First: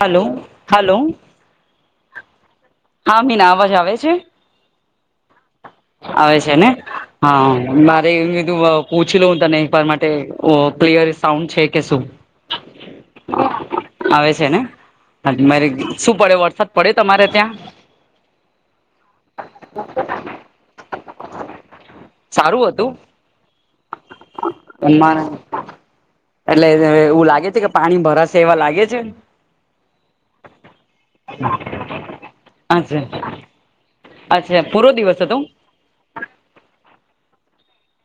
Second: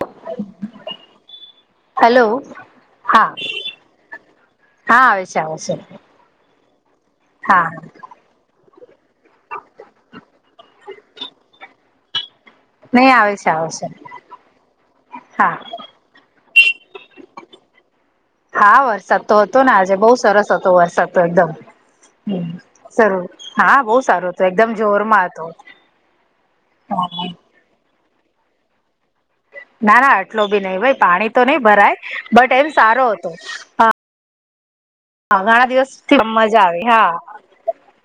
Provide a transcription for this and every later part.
Hello hello hello હા મીના અવાજ આવે છે હા આવે છે આવે છે આવે છે ને હા મારે એમ કીધું પૂછી લઉ હું તનેવા માટે ક્લિયર સાઉન્ડ છે કે શું? નહી આવે છે આવે છે. હ હા મારી સૂપર ડ વરસાદ પડે તમારે ત્યાં હા વરસાદ તો હતો ને આજે બઉ સરસ હતો વરસાદ. તો એકદમ હમ સારું હતું સરરૂ હા બહુ સારું હતું એકદમ અમારે જોરમાં હતો. બરા સ એવા લાગે છે ને ના ના આટલો બી નહિ ભાઈ પાણી તો નઈ ભરાય બટ એમ સારો અચ્છા હતો. અચ્છા. પૂરો દિવસ હતો હા ઘણા દિવસથી મજા આવે હા.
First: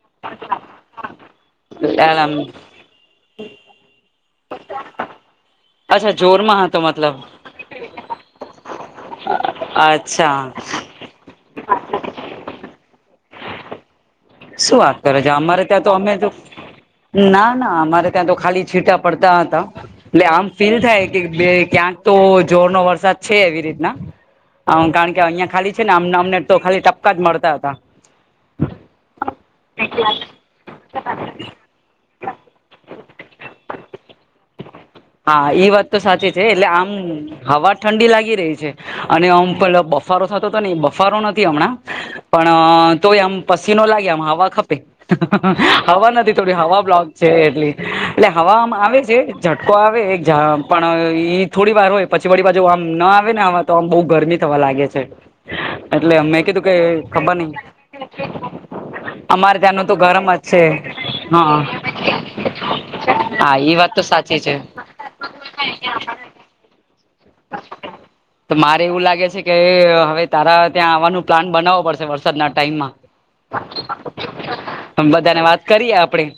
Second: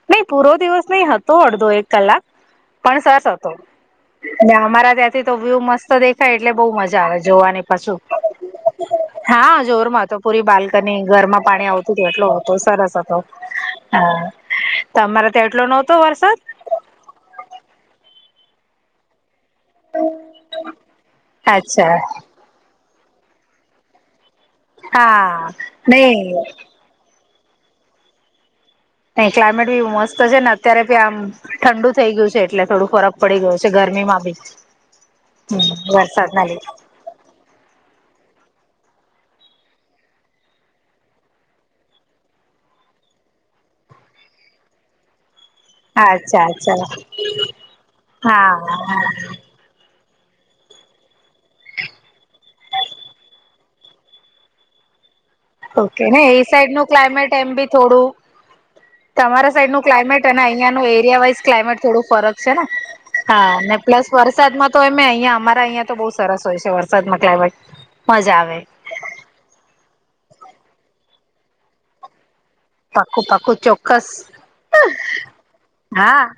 નહી પૂરો દિવસ નહી હતો અડધો એક કલાક પણ સરસ હતો. અમારા ત્યાંથી તો વ્યુ મસ્ત અચ્છા દેખાય એટલે જોરમાં બઉુ હતો મજા મતલબ આવે જોવાની પાછું હા જોરમાં તો અચ્છા પૂરી બાલ્કની ઘરમાં પાણી આવતું. હતો સરસ હતો. હા શું વાત કરે તમારે છે એટલો અમારે ત્યાં તો નહતો અમે તો વરસાદ ના ના અમારે ત્યાં તો ખાલી છીટા પડતા. એટલે આમ ફીલ થાય કે બે અચ્છા ક્યાંક તો જોર નો વરસાદ છે એવી રીતના કારણ કે હા અહિયાં ખાલી છે ને અમને નહી અમને તો ખાલી ટપકા જ મળ હતા. નહી ક્લાયમેટ બી મસ્ત છે ને અત્યારે બી આમ ઠંડુ થઈ ગયું છે એટલે થોડું ફરક પડી ગયો છે ગરમીમાં બી હા હ એ વાત તો સાચી છે વરસાદના લીધે પ બફારો થ બફારો નથી હમણાં પણ તો આમ ચિ લાગ હવા ખપે. હવા નથી અચ્છા થોડી અચ્છા હવા બ્લોક છે એટલી એટલે હા હવામ આવે છે હા ટકો આવે. જ પણ ઈ થોડી વાર હોય પછી વાળી પાછુ આમ ના આવે ને આ તો આમ બહુ ગરમી થવા લાગે છે. ઓકે એટલે ને મેં એ કીધું કે સાઈડ નું ક્લાઇમેટ ખબર એમ નઈ બી થોડું. તમારા અમારે સાઈડ નું ત્યાંનું તો ગરમ ક્લાઇમેટ અને જ છે અહિયાં નુ એરિયા વાઈઝ હા ક્લાઇમેટ થોડું ફરક છે ને એ હા વાત પ્લ તો સાચી છે વરસાદમાં તો એમે અહં અમારા અહિયાં તો બહુ સરસ હોય છે વરસાદમાં ક્લાઇમેટ મજા તો આવે મારે એવું લાગે છે કે હવે. તારા ત્યાં આવવાનું પ્લાન બનાવો પડશે વરસા દના ટાઈમ મા પાક્કું પાક્કું ચોક્કસ તમ બધાને વાત કરીએ હા આપે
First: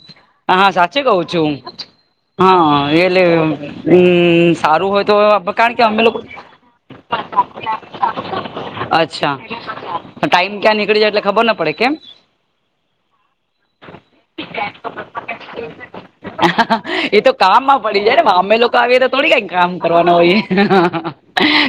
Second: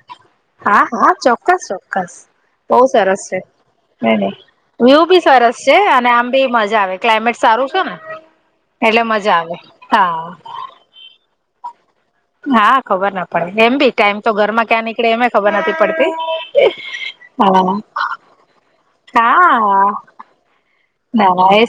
હા સાચી કઉ છું હું બહુ હા સરસ એટલે છે નઈ નઈ હમ્મ સારું વ્યુ હોય તો. બી સરસ કારણ છે કે અમે અને લોક આમ બી મજા આવે ક્લાઇમેટ સારું છે ને એટલે અચ્છા મજા આવે હા ટાઈમ ક્યાં નીકળી જાય એટલે ખબર ન પડે કેમ. હા ખબર ના પડે એમ ભી ટાઈમ તો ઘરમાં ક્યાં નીકળે એમે ખબર નથી પડતી એ તો હ કામમાં પડી જાય ને અમે લોકો આવીએ તો થોડી કઈ હા કામ હ. કરવાના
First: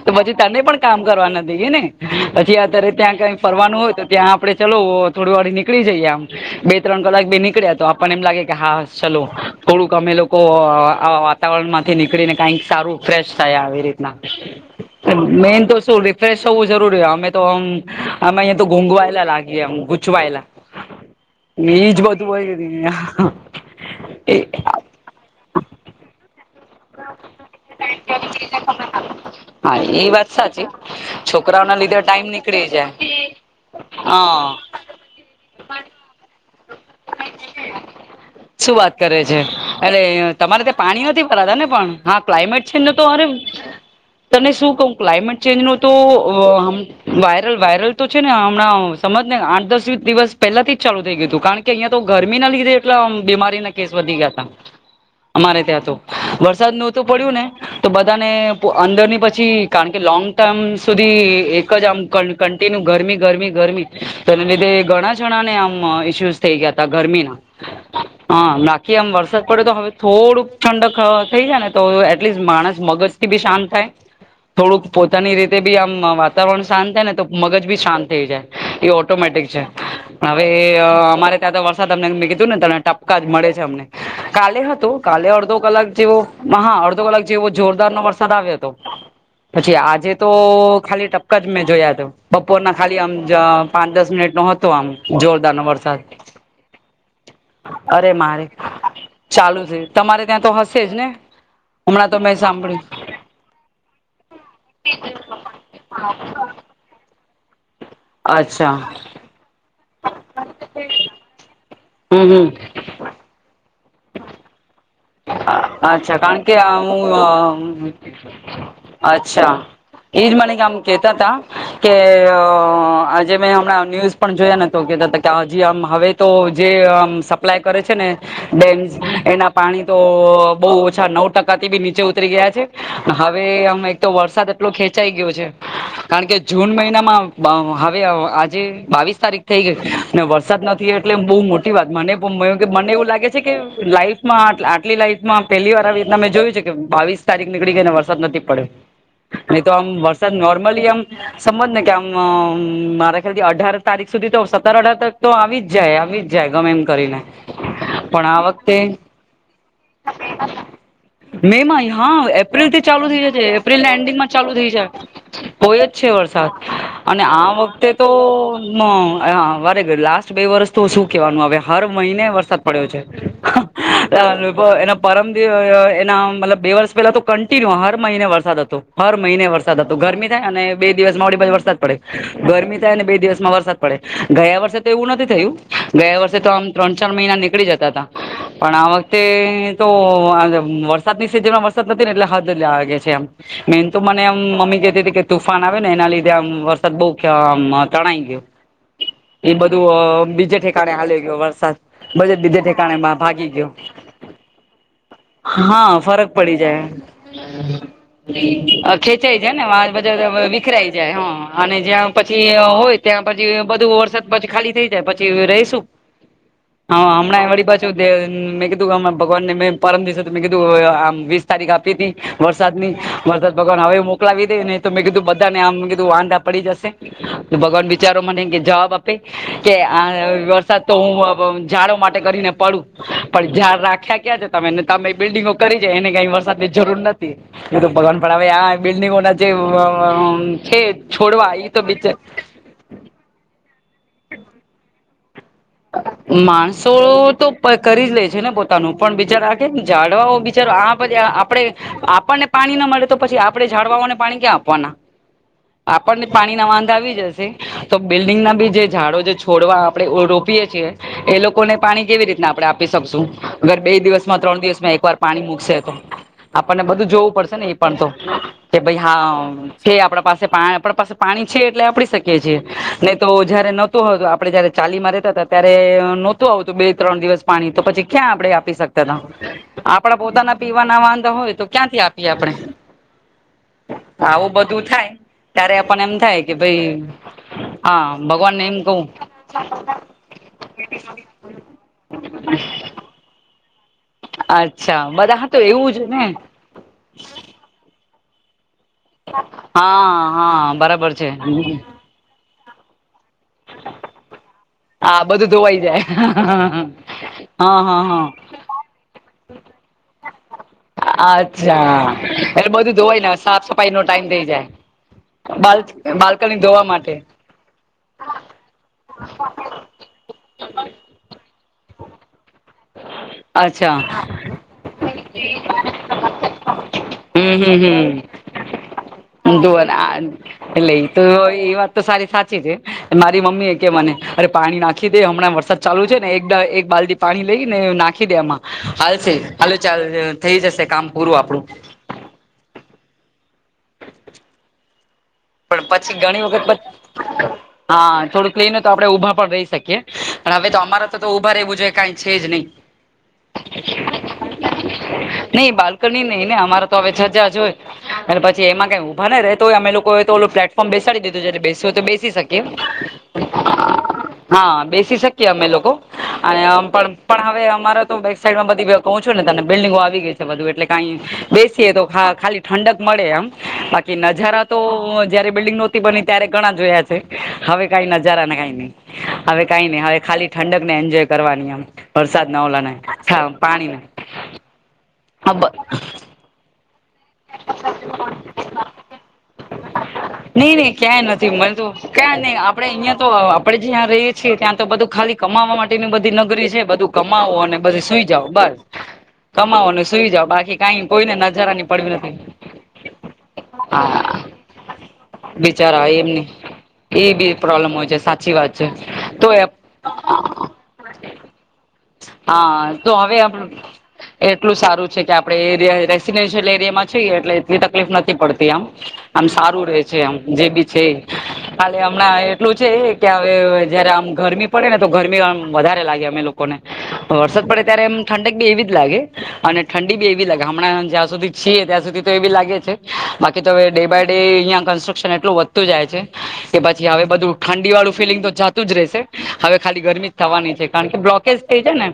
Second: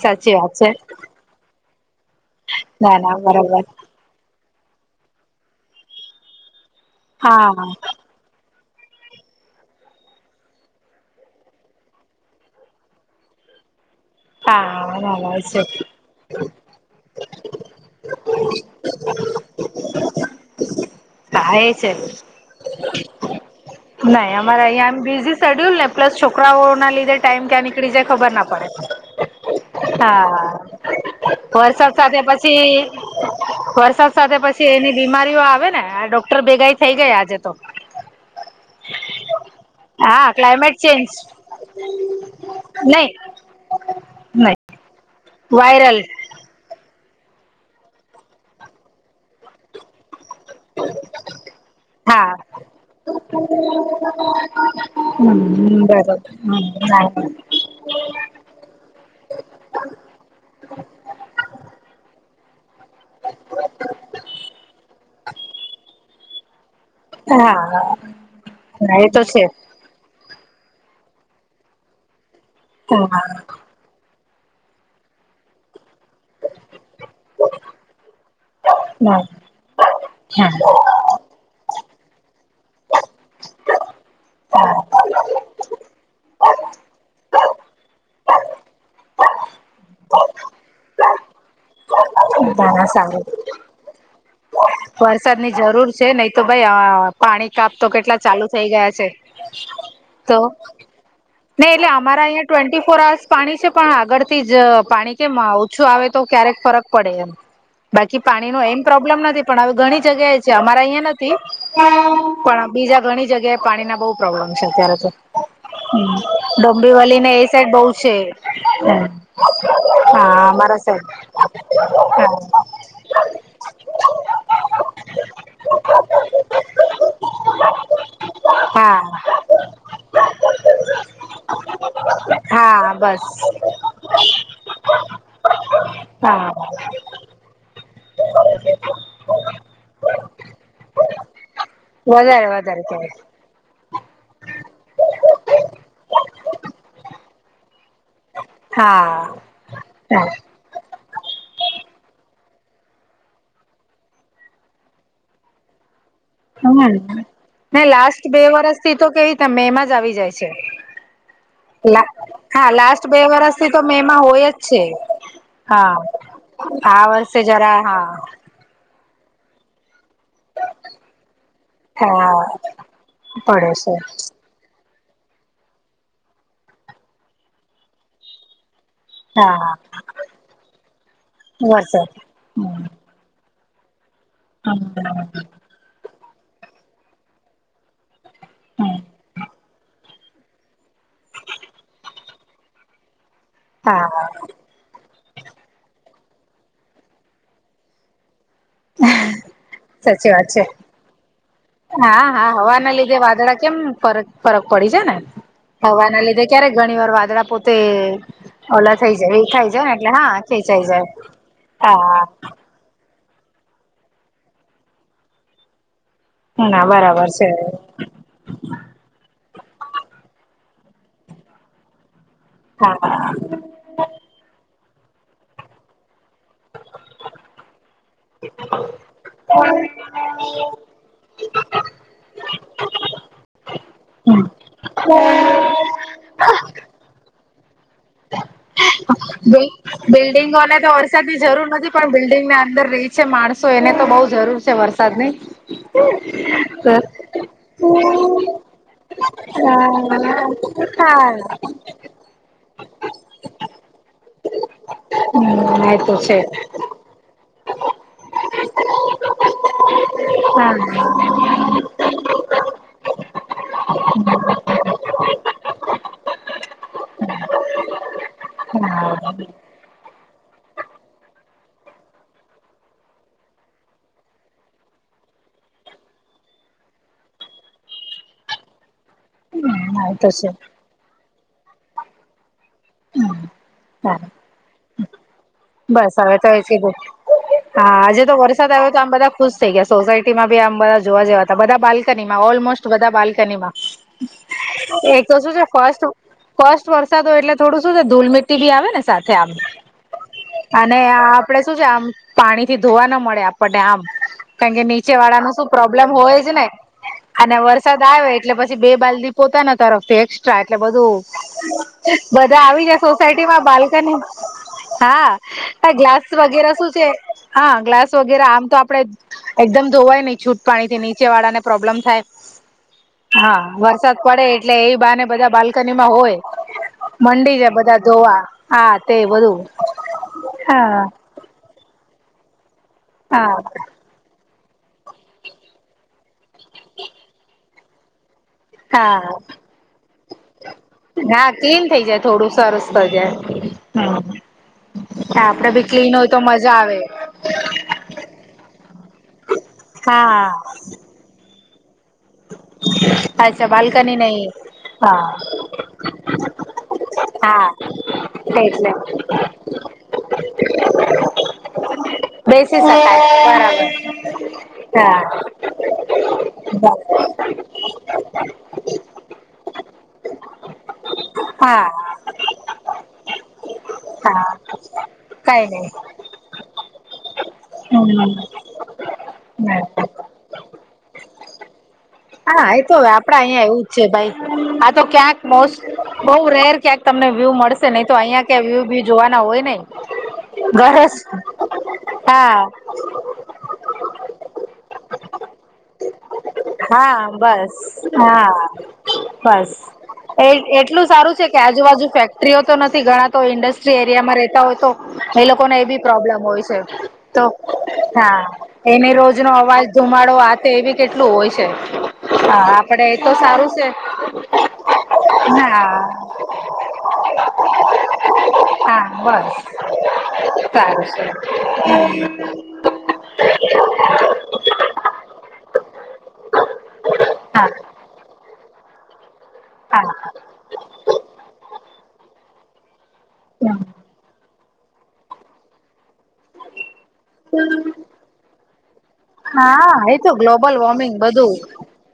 તો પછી તને પણ કામ કરવાના દઈએ ને. પછી અત્યારે ના ના ત્યાં કઈ બરાબર ફરવાનું હોય તો ત્યાં. આપડે ચાલો થોડી વાર નીકળી જઈએ આમ બે. ત્રણ કલાક બે હા નીકળ્યા તો આપણ એમ લાગે. કે હાસ ચલો થોડુંક અમે લોકો આવા વાતાવરણ માંથી નીકળીને કઈક સારું ફેશ. સ થયા આવી રીતે. હા ના ના એ મેન છે તો શું રિફ્રેશ થવું જરૂરી અમે તો અમે અહીંયા તો ઘોઘવાયેલા લાગી એમ ગૂચવાયેલા. હા એ છે હોય નાઈ એ અમારા અહીંયા આમ બિઝી સેડુલ ને પ્લસ છો છોકરાઓ ના લીધે ટાઈમ ક્યા નીકળી જાય ખબર ના પડે હા એ વાત સાચી હા છોકરાઓના વરસાદ લીધે સાથે ટાઈમ નીકળી જાય પછી વરસાદ સાથે હા પછી એની બીમારીઓ આવે ને હા ડોક્ટર ભેગાઈ થઈ ગયા આજે તો શું વાત કરે છે એટલે હા તમારે ક્લાઇમેટ ત્યાં પાણી ચેન્જ નથી ભરાતા ને પણ હા ક્લાઇમેટ છે ને નહી તોરે તને નહી શું કઉં ક્લાયમેટ ચેન્જ નો તો વાયરલ વાયરલ વાયરલ તો છે ને હમણાં સમજ ને આઠ દસ દિવસ પહેલાથી જ ચાલુ થઈ ગયું હતું કારણ કે અહીયાં તો હા ગરમીના લીધે એટલા બીમારીના કેસ વધી ગયા હતા અમારે હમ ત્યાં તો બરોબર હમ વરસાદ નહોતું પડ્યું ને તો બધાને અંદરની પછી કારણ કે લોંગ ટર્મ સુધી એક જ આમ કન - ટાળી ને ગરમી ગરમી ગરમી તો એના લીધે ઘણા જણા ને આમ ઇસ્યુ થઈ ગયા ગરમી ના હા હા નાખી એ આમ તો છે વરસાદ પડ્યો તો હવે થોડું ઠંડક થઈ જ ને તો એટ માણસ મગજ હા થી બી શાંત થાય થોડુંક પોતાની રીતે બી આમ વાતાવરણ શાંત થાય ને તો મગજ બી શાંત થઈ જાય એ હા ઓટોમેટિક છે હવે અમારે ત્યાં તો વર્ષ તમને કીધું ને તને ટપકા જ મળે છે અમને કાલે હા હતો તો કલે અર્ધો અલગ. જેવો હા અડધો કલાક જેવો જોરદારનો વરસાદ આવ્યો હતો પછી આજે તો ખાલી ટપકા જ મેં જોયા હતા. બપોરના ખાલી સારું આમ પાંચ દસ મિનિટ મહત વરસાદની જરૂર છે નહી તો ભાઈ પાણી કાપ તો અરે કેટલા ચાલુ મારે થઈ ગયા છે તો હા નહી એટલે અમારા અહીં ટ્વેન્ટી ફોર અર્સ પાણી છે પણ આગળ થી જ પાણી કેમ ઓછું આવે તો ક્યારેક ફરક પડે એમ બાકી પાણી નો અચ્છા એમ પ્રોબ્લેમ નથી પણ ઘણી જગ્યાએ છે અમારા અહિયાં નથી હમ હમ પણ બીજા ઘણી જગ્યા પાણી ના બહુ પ્રોબ્લેમ છે ત્યારે [unintelligible] અચ્છા કારણ કે ને એ સાઈડ બહુ હું છે અચ્છા એજ હા માણિક આમ અમારા કેતા સાઈડ ત કે આજે મેં હમણાં ન્યૂઝ પણ જોયા તો કેહેતા હતા કે હજી આમ હવે તો જે આમ સપ્લાય કરે છે ને ડેમ્ હા એના પાણી તો બહ ઓછા નવ ટકા થી બી ચ ગયા છે હા બસ હવે અમે એક તો વરસાદ એટલો ખેં થઇ ગયું છે. કારણ કે હા જૂન મહિનામાં આજે બાવીસ તારીખ થઈ ગઈ ને વરસાદ નથી એટલે બહુ મોટ વાત મને વધારે વધારે મને એવું કેવાય લાગે છે કે લાઈફ આટલી લાઈફમાં પહેલી વાર આવી રીતના મેં જોયું છે કે બાવીસ તારીખ નીકળી ગઈને વરસાદ નથી. પડ્યો હા. નહી તો હા વરસાદ નોર્મલી આમ સમજ ને કે આમ મારા ખાલી અઢાર તારીખ સુધી તો સત્તર અઢાર તારીખ તો આવી જ જાય આવી જ જ ગમે એમ કરીને હમ પણ આ વખતે ત્યા મેમાં જ આવી જાય છે, મે માં હા હા એપ્રિલ થી લાસ્ટ ચાલુ બે થઈ જશે વરષથી તો એપ્રિલ ના મેમાં એન્ડિંગમાં હોય ચાલુ જ થઈ છે, જાય હોય જ હા છે વરસાદ આ વર્ષે જરા હા. હા [unintelligible] બે વર્ષ તો શું કેવાનું [unintelligible] હર મહિને હા વરસાદ પડ્યો છે. પડે છે [unintelligible] એના પરમ દિવ એના મતલ બે વર્ષ પેલા તો કન્ટિન્યુ હર મહિને વરસાદ હતો. હર મહિને હા હા વરસાદ હતો ગરમી થાય અને બે દિવસમાં થડી બધી વરસાદ પડે ગરમી થાય અને બે દિવસમાં વરસાદ. પડે ગયા વર્ષે હમ તો એવું નથી થયું ગયા વર્ષે. તો આમ ત્રણ ચાર મહિના નીકળી જતા હતા. પણ આ હા વખતે તો વરસાદ [unintelligible] ની સિઝનમાં વરસાદ નથી ને એટલે [unintelligible] છે, એમ. [unintelligible] મેન તો હા મને મમ્મી તુફાન આવે ને એના લીધે આમ વરસાદ [unintelligible] તણાઈ [unintelligible] એ સાચી બધું વાત બીજે છે ઠેકાણે હલી ગયયો વરસાદ હા બધ હા બીજે હવાના ઠેકાણેમાં લીધે ભાગી [unintelligible] વાદળા કેમ ફર ફરક પડી જાય ને હા હવાના ફરક લીધે પડી ક્યારેક જાય ઘણી વાર વાદળા પોતે ઓલા અ થઈ જાય ખેંચાઈ એ થાઈ જાય વાળ ને એટલે હા બધા ખેંચાઈ વિખરાઈ જાય હા અને જ્યાં હા. પછી હોય ત્યાં પછી બધું વરસાદ પછી ખાલી થઈ જાય પછી રહીશું. ના હા બરાબર હમણાં છે એ વાળડી [unintelligible] [unintelligible] મે પરમ દિવસે મેં કીધું આમ વીસ તારીખ આપી હતી. વરસાદ ની હા વરસાદ [unintelligible] હવે મોકલાવી દે ને. મે કીધુંધાનેમ કીધું વાંધા. પડી જશે ભગવાન બિચારો મને કે જવાબ આપે કે આ વરસાદ [unintelligible] તો હું ઝાડો માટે કરીને પડું. પણ જ્યાાર રાખ્યા ક્યાં છે, તમેને તમે બિલ્ડિંગો કરી જાય એને કઈ વરસાદ ની જરૂર નથી. એ તો ભગવાન પણ હવે આ બિલ્ડિંગોના જે બિલ્ડિંગોને છે તો વરસાદની છોડવા જરૂર એ તો નથી બિચ પણ બિલ્ડિંગને અંદર રહી છે, માણસો એને તો બઉ જરૂર છે વરસાદ ની. માણસો તો કરી જ લે છે, ને પોતાનું પણ બિચારા આ કેમ હા જાડવાઓ બિચારો આ બધી આપણે આપણને પાણી. મળે તો પછી આપણે ઝાડવાને પાણી ક્યાં આપવાના એ તો આપણને છે પાણી ના વાંધા આવી જશે તો બિલ્ડિંગ ના બી જે ઝાડો છોડવા [unintelligible] હા [unintelligible] એ લોકોને પાણી કેવી રીતના આપણે આપી શકશું અગર બે દિવસમાં ત્રણ દિવસમાં એક વાર પાણી મૂકશે તો આપણને બધું જોવું પડશે. ને એ પણ તો કે ભાઈ હા છે, આપડા પાસે પા [unintelligible] પાસે પાણી છે, એટલે આપ શકીએ છીએ નહી તો જયારે નહોતો હોય તો આપણે જયારે ચાલીમાં ર ત્યારે નહોતું આવુંતું બે ત્રણ દિવસ પાણી તો પછી ક્યાં આપડણે આપી શકએ. એ આપડા તો છે પોતાના પીવાના વાંધા હોય. તો ક્યાંથી આપીએ આપણે. આવું બધું થાય ત્યારે આપણને એમ બસ હવે થાય કે તો ધું ભાઈ હા આજે તો ભગવાનને વરસાદ એમ આવ્યો તો કવું આમ બધા ખુશ થઇ ગયા સોસાયટી માં બી આમ બધા જોવા જેવા હતા બધા બાલ્કનીમાં ઓલમોસ્ટ બધા બાલ્કનીમાં અચ્છા એક બધા તો હા શું છે એવું જ ફસ્ટ ને ફસ્ટ વરસાદ હોય એટલે ધૂલ મિટી બી આવે સાથે આમ હા હા અને બરાબર છે આપડે શું છે આમ પાણી થી ધોવા ના મળે આપણને આમ કારણ કે નીચે હા બધું વાળાનુ શું ધોવાઈ જાય પ્રોબ્લેમ હોય જ ને અને હા હા વરસાદ હા આવે એટલે પછી બે બાલ્દી પોતાના તરફથી એટલે અચ્છા બધું એટલે આવી બધું જાય ધોવાય ને સાફ સોસાયટીમાં સફાઈ નો બાલ્કની ટાઈમ થઇ જાય બાલ હા ગ્લાસ બાલ્કની વગેરે ધોવા શું છે માટે હા વગેરે આમ તો આપડે એકદમ ધોવાય નહી છૂટ પાણીથી નીચે વાળા પ્રોબ્લેમ થાય હા અચ્છા વરસાદ પડે એટલે એવી બાને બધા બાલ્કનીમાં હોય હમ મંડી જાય હમ બધા હમ ધોવા આ તે જોને આ બધું એટલે હા એ તો એ વાત તો સારી સાચી છે. મારી હા મમ્મી એ કે બને અરે પાણી નાખી દે હમણાં વરસાદ ચાલુ છે ને એક એક બાલ્ટી પાણી ને નાખી દે એમાં હાલ હા છે હાલ ચાલ થઈ જશે કામ પૂરું હા આપણું ક્લીન થઈ જાય [inaudible] પણ બી ક્લીન પછી હોય તો ઘણી વખત મજા આવે હા થોડું ક્લીનય તો આપડે ઊભા પણ રહી શકીએ હા પણ હવે તો અમારા તો ભારેવુ જે કઈ છે જ નહી અચ્છા બાલ્કની નહી. હા નહી બાલ્કની નહી ને અમારે તો હવે સજા જ હોય અને પછી એમાં એટલે કઈ ઉભા ન રતો હોય અમે લોકો ઓલુ પ્લેટફોર્મ બેસાડી દીધું બેસ હોય તો બેસી શકીએ હા બેસી શકીએ બરાબર અમે લોકો અને પણ પણ હવે અમારે તો બેક સાઈડમાં બધી કવુ છું ને તને બિલ્ડિંગો આવી ગઈ છે બધું એટલે કંઈ બેસીએ હા. તો ખાલી ઠંડક મળે એમ બાકી હા નજારા હા તો જયારે કઈ બિલ્ડીંગ નઈ નહોતી બની ત્યારે ઘણા જોયા છે હવે કઈ હમ. નજારા ને કઈ નઈ હવે કઈ નહી હવે ખાલી ઠંડક ને એન્જોય કરવાની એમ. વરસાદના હા એ ઓલાને તો આપડા હા અહિયાં એવું જ પાણીને છે ભાઈ. આ તો ક્યાંક હા બસ બ બવ રેર કેક તમને વ્યૂ મળશે નહી તો અહિયાં ક્યા વ્યૂ વ્યૂ જોવાના હોય ને વરસ ક્યા નઈ આપડે અહિયા તો આપડે જ્યાં રહીએ છીએ ત્યાં તો બધું ખાલી કમાવા માટે ન બધ નગરી છે બધું હા કમાવો બસ અને બધી સુઈ જાઓ હા. બસ કમાવો બસ અને સુઈ જઓ બાકી કઈ કોઈને નજારા જુની ફેક્ટરીઓ તો નથી ઘણા તો ઇન્ડસ્ટ્રી એરિયામાં હા રતા હોય તો એ લોકોને એ બી બિચારા પ્રોબ્લેમ એમની હોય છે. એ તો બી પ્રોબ્લેમ હોય છે હા સાચી વાત છે એને રોજ તો નો એ અવાજ ધુમાડો આ એ કેટલું હોય હા આપડે એ તો સારું છે. એટલું સારું છે કે આપણે હા રેસિડેન્ટ એટલે છી એટલે એટલી તકલીફ નથી પડતી આમ હા આમ સારું બસ રે છે આમ જે બી છે. ખાલી હમણાં એટલું છે ત્યારે જ્યારે આમ ગરમી પડે ને તો ગરમી આમ વધારે લાગે અમે લોકોને. વરસાદ હા પડે ત્યારે એમ ઠંડક બી એવી જ લાગે અને હા ઠંડી બી એવી લાગ હામણાં જ્યાં સુધી ત્યાં સુધી તો એ બી લાગે છે બાકી તો હવે ડે બાય ડે અહિયાં કન્સ્ટ્રક્શન એટલું વધતું જાય છે કે પછી હવે બધું ઠંડી વાળું ફીલિંગ તો જાતું જ રહેશે હવે ખાલી હા એ ગરમી તો જ થવાની ગ્લોબલ છે. કારણ વોર્મિંગ કે બધું બ્લોકેજ થઈ છે ને.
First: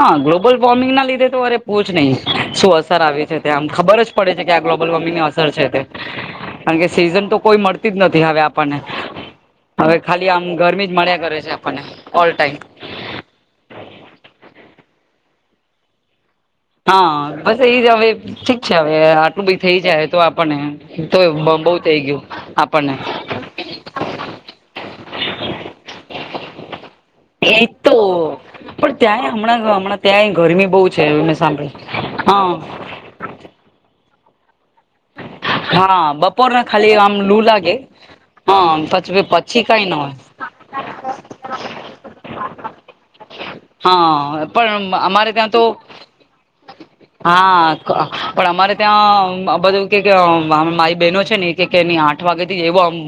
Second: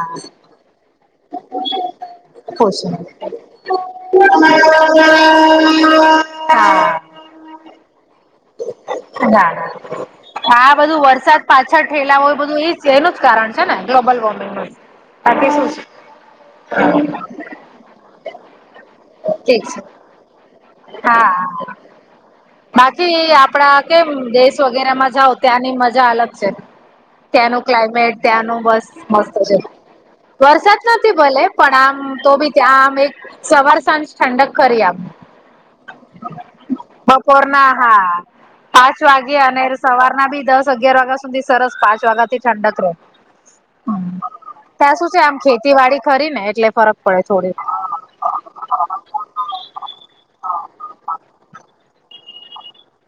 હા ગ્લોબલ વોર્મિંગ [unintelligible] પૂછ નહીં શું ખુશ અસર આવે છે ત્યાં આમ પડે છે આ ગ્લોબલ હા વોર્મિંગની અસર છે તે કારણ કે ના સીઝન તો કોઈ મળતી જ નથ ના, ખાલી આમ આ ગરમી જ બધું મળ્યા કરે વરસાદ છે આપણને પાછળ ઠેલા ઓલ હોય ટાઈમ બધું એ જ એનું જ કારણ છે ને ગ્લોબલ વોર્મિંગ નું. આ છે શું? હા બસ એ જ હવે ઠીક છે હવે. આટલું બી ઠીક થઈ છે જાય તો આપણને તો હા બહુ થઈ ગયું આપણને બાકી આપણા કેમ દેશ વગેરામાં જાઓ ત્યાંની મજા અલગ છે. ત્યાંનું એજ તો ક્લાઇમેટ ત્યાંનું બસ પણ ત્યાંય મસ્ત છે હમણાં હમણાં ત્યાંય ગરમી વરસાદ બહુ છે નથી મેં ભલે સાંભળી પણ આમ તો બી હા ત્યાં આમ એક સવાર સાંજ ઠંડક ખરી આમ. હા બપોરના ખાલી આમ લૂ બપોરના લાગે હા હા પાંચ પછી વાગે અને પછી કઈ ના હોય સવારના બી દસ અગિયાર વાગ્યા સુધી સરસ પાંચ વાગ્યાથી ઠંડક રહે હા પણ ત્યાં શું છે અમારે આમ ત્યાં તો ખેતીવાડી કરીને એટલે ફરક પડે થોડી. હા પણ અમારે ત્યાં બધું કે કે અ મારી બહેનો છે ને એ કે નઈ આઠ આઠ વાગે થી જ એવો આમ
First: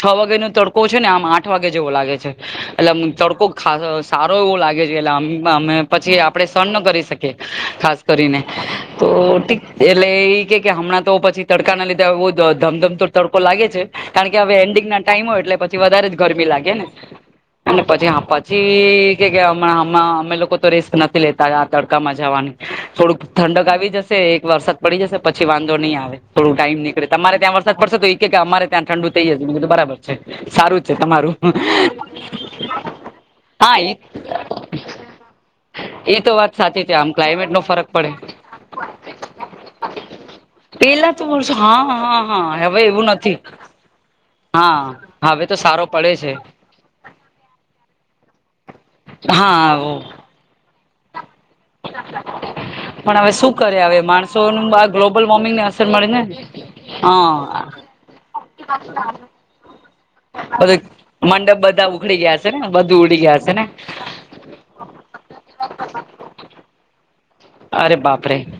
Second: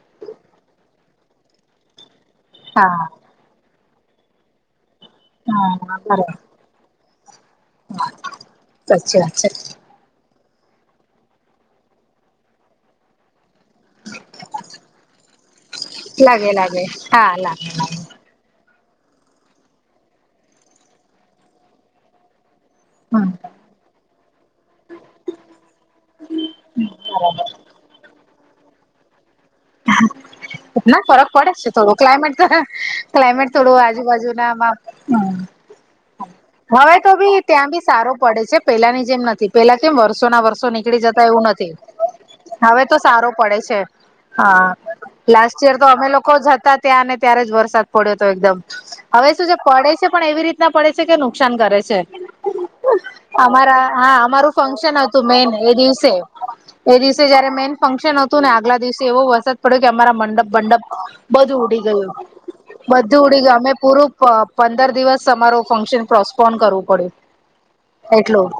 છ વાગેનો તડકો છે ને આમ આઠ વાગે જેવો લાગે છે. એટલે આમ હા તડકો ખાસ સારો એવો લાગે લા અમ હા અમે પછી બરાબર આપણે સહન ના કરી શકીએ. એ ખાસ કરીને તો સાચી વાત ઠીક છે એટલે ઈ કે હમણાં તો પછી તડકાના લીધા બઉ ધમધમતો તડકો લાગે છે. કારણ કે અવે એન્ડીગના ટાઈમ હોય એટલે પછી વધારે જ ગરમી લાગે લાગે લાગેને હા લાગે અને લાગે પછી અ પછી કે કેય કે અમે લોકો તો રિસ્ક નથી લેતા આ તડકામાં જાવાની. થોડુંક હમ ઠંડક આવી જશે એક વરસાદ પડી જશે પછી વાંધો નહીં આવે થોડું ટાઈમ નીકળે તમારે ત્યાં વરસાદ પડશે તો ઈ ઈ કેય કે અમારે ત્યાં ઠંડુ થઈ જશે મેં કીધું બરાબર છે સારું જ છે ના ફરક તમારું પડે છે થોડું ક્લાયમેટ ક્લાયમેટ હા થોડું એ આજુબાજુનામાં એ તો વાત સાચી હવે છે તો આમ ભી ક્લાઇમેટ નો ત્યાં બી ફરક સારો પડે છે પેહલાની જેમ નથી પેહલા કેમ વર્ષોના વર્ષો નીકળી પેલા જતા તો એવું વર્ષો નથી હા હા હા હવે તો એવું સારો નથી પડે છે હા, હવે લાસ્ટ યર સારો તો અમે પડે છે લોકો જતા ત્યાં ને ત્યારે જ વરસાદ પડ્યો હતો એકદમ હવે શું છે પડે હા છે પણ એવી રીતના છે કે નુક સાન કરે છે પણ હવે શું કરે અમારા હવે હા અમારું માણસોનું આ ફંક્શન હતું ગ્લોબલ મેઈન વોર્મિંગને એ અસર મળે દિવસે ને એ દિવસે જયારે હા મેઉન ફંક્શન હતું ને આગલા દિવસે એવો વરસાદ પડ્યો કે અમારા મંડપ બધું મંડપ મંડપ બધું ઉડી બધા ગયું ઉખડી ગયા હશે ને બધું ગયા ઉડી હશે ગયું ને અમે પૂરું પંદર દિવસ સમારોહ ફંક્શન પ્રોસ્પોન કરવું પડ્યું. અરે બાપરે એટલું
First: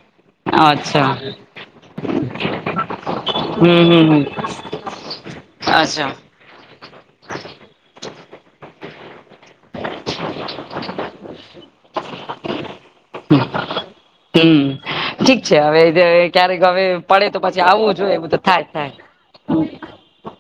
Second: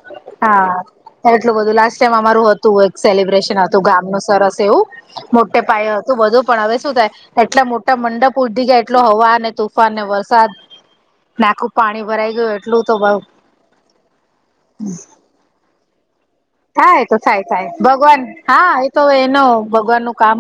હા અચ્છા એટલું બધું લાસ્ટ ટાઈમ અમારું હતું એક સેલિબ્રેશન હતું હમ હમ ગામનું સરસ એવું મોટે પાયે અચ્છા હતું બધું પણ હવે શું થાય એટલા મોટા મંડપ ફૂટી ગયા એટલો હવા તોફાનને વરસાદ ને આખું પાણી ભરાઈ ગયું એટલું તો બ હમ [unintelligible] થાય તો પડે થાય પછી થાય આવવું જોઈએ ભગવાન એવું તો થાય હા એ થાય તો એનું ભગવાનનું કામ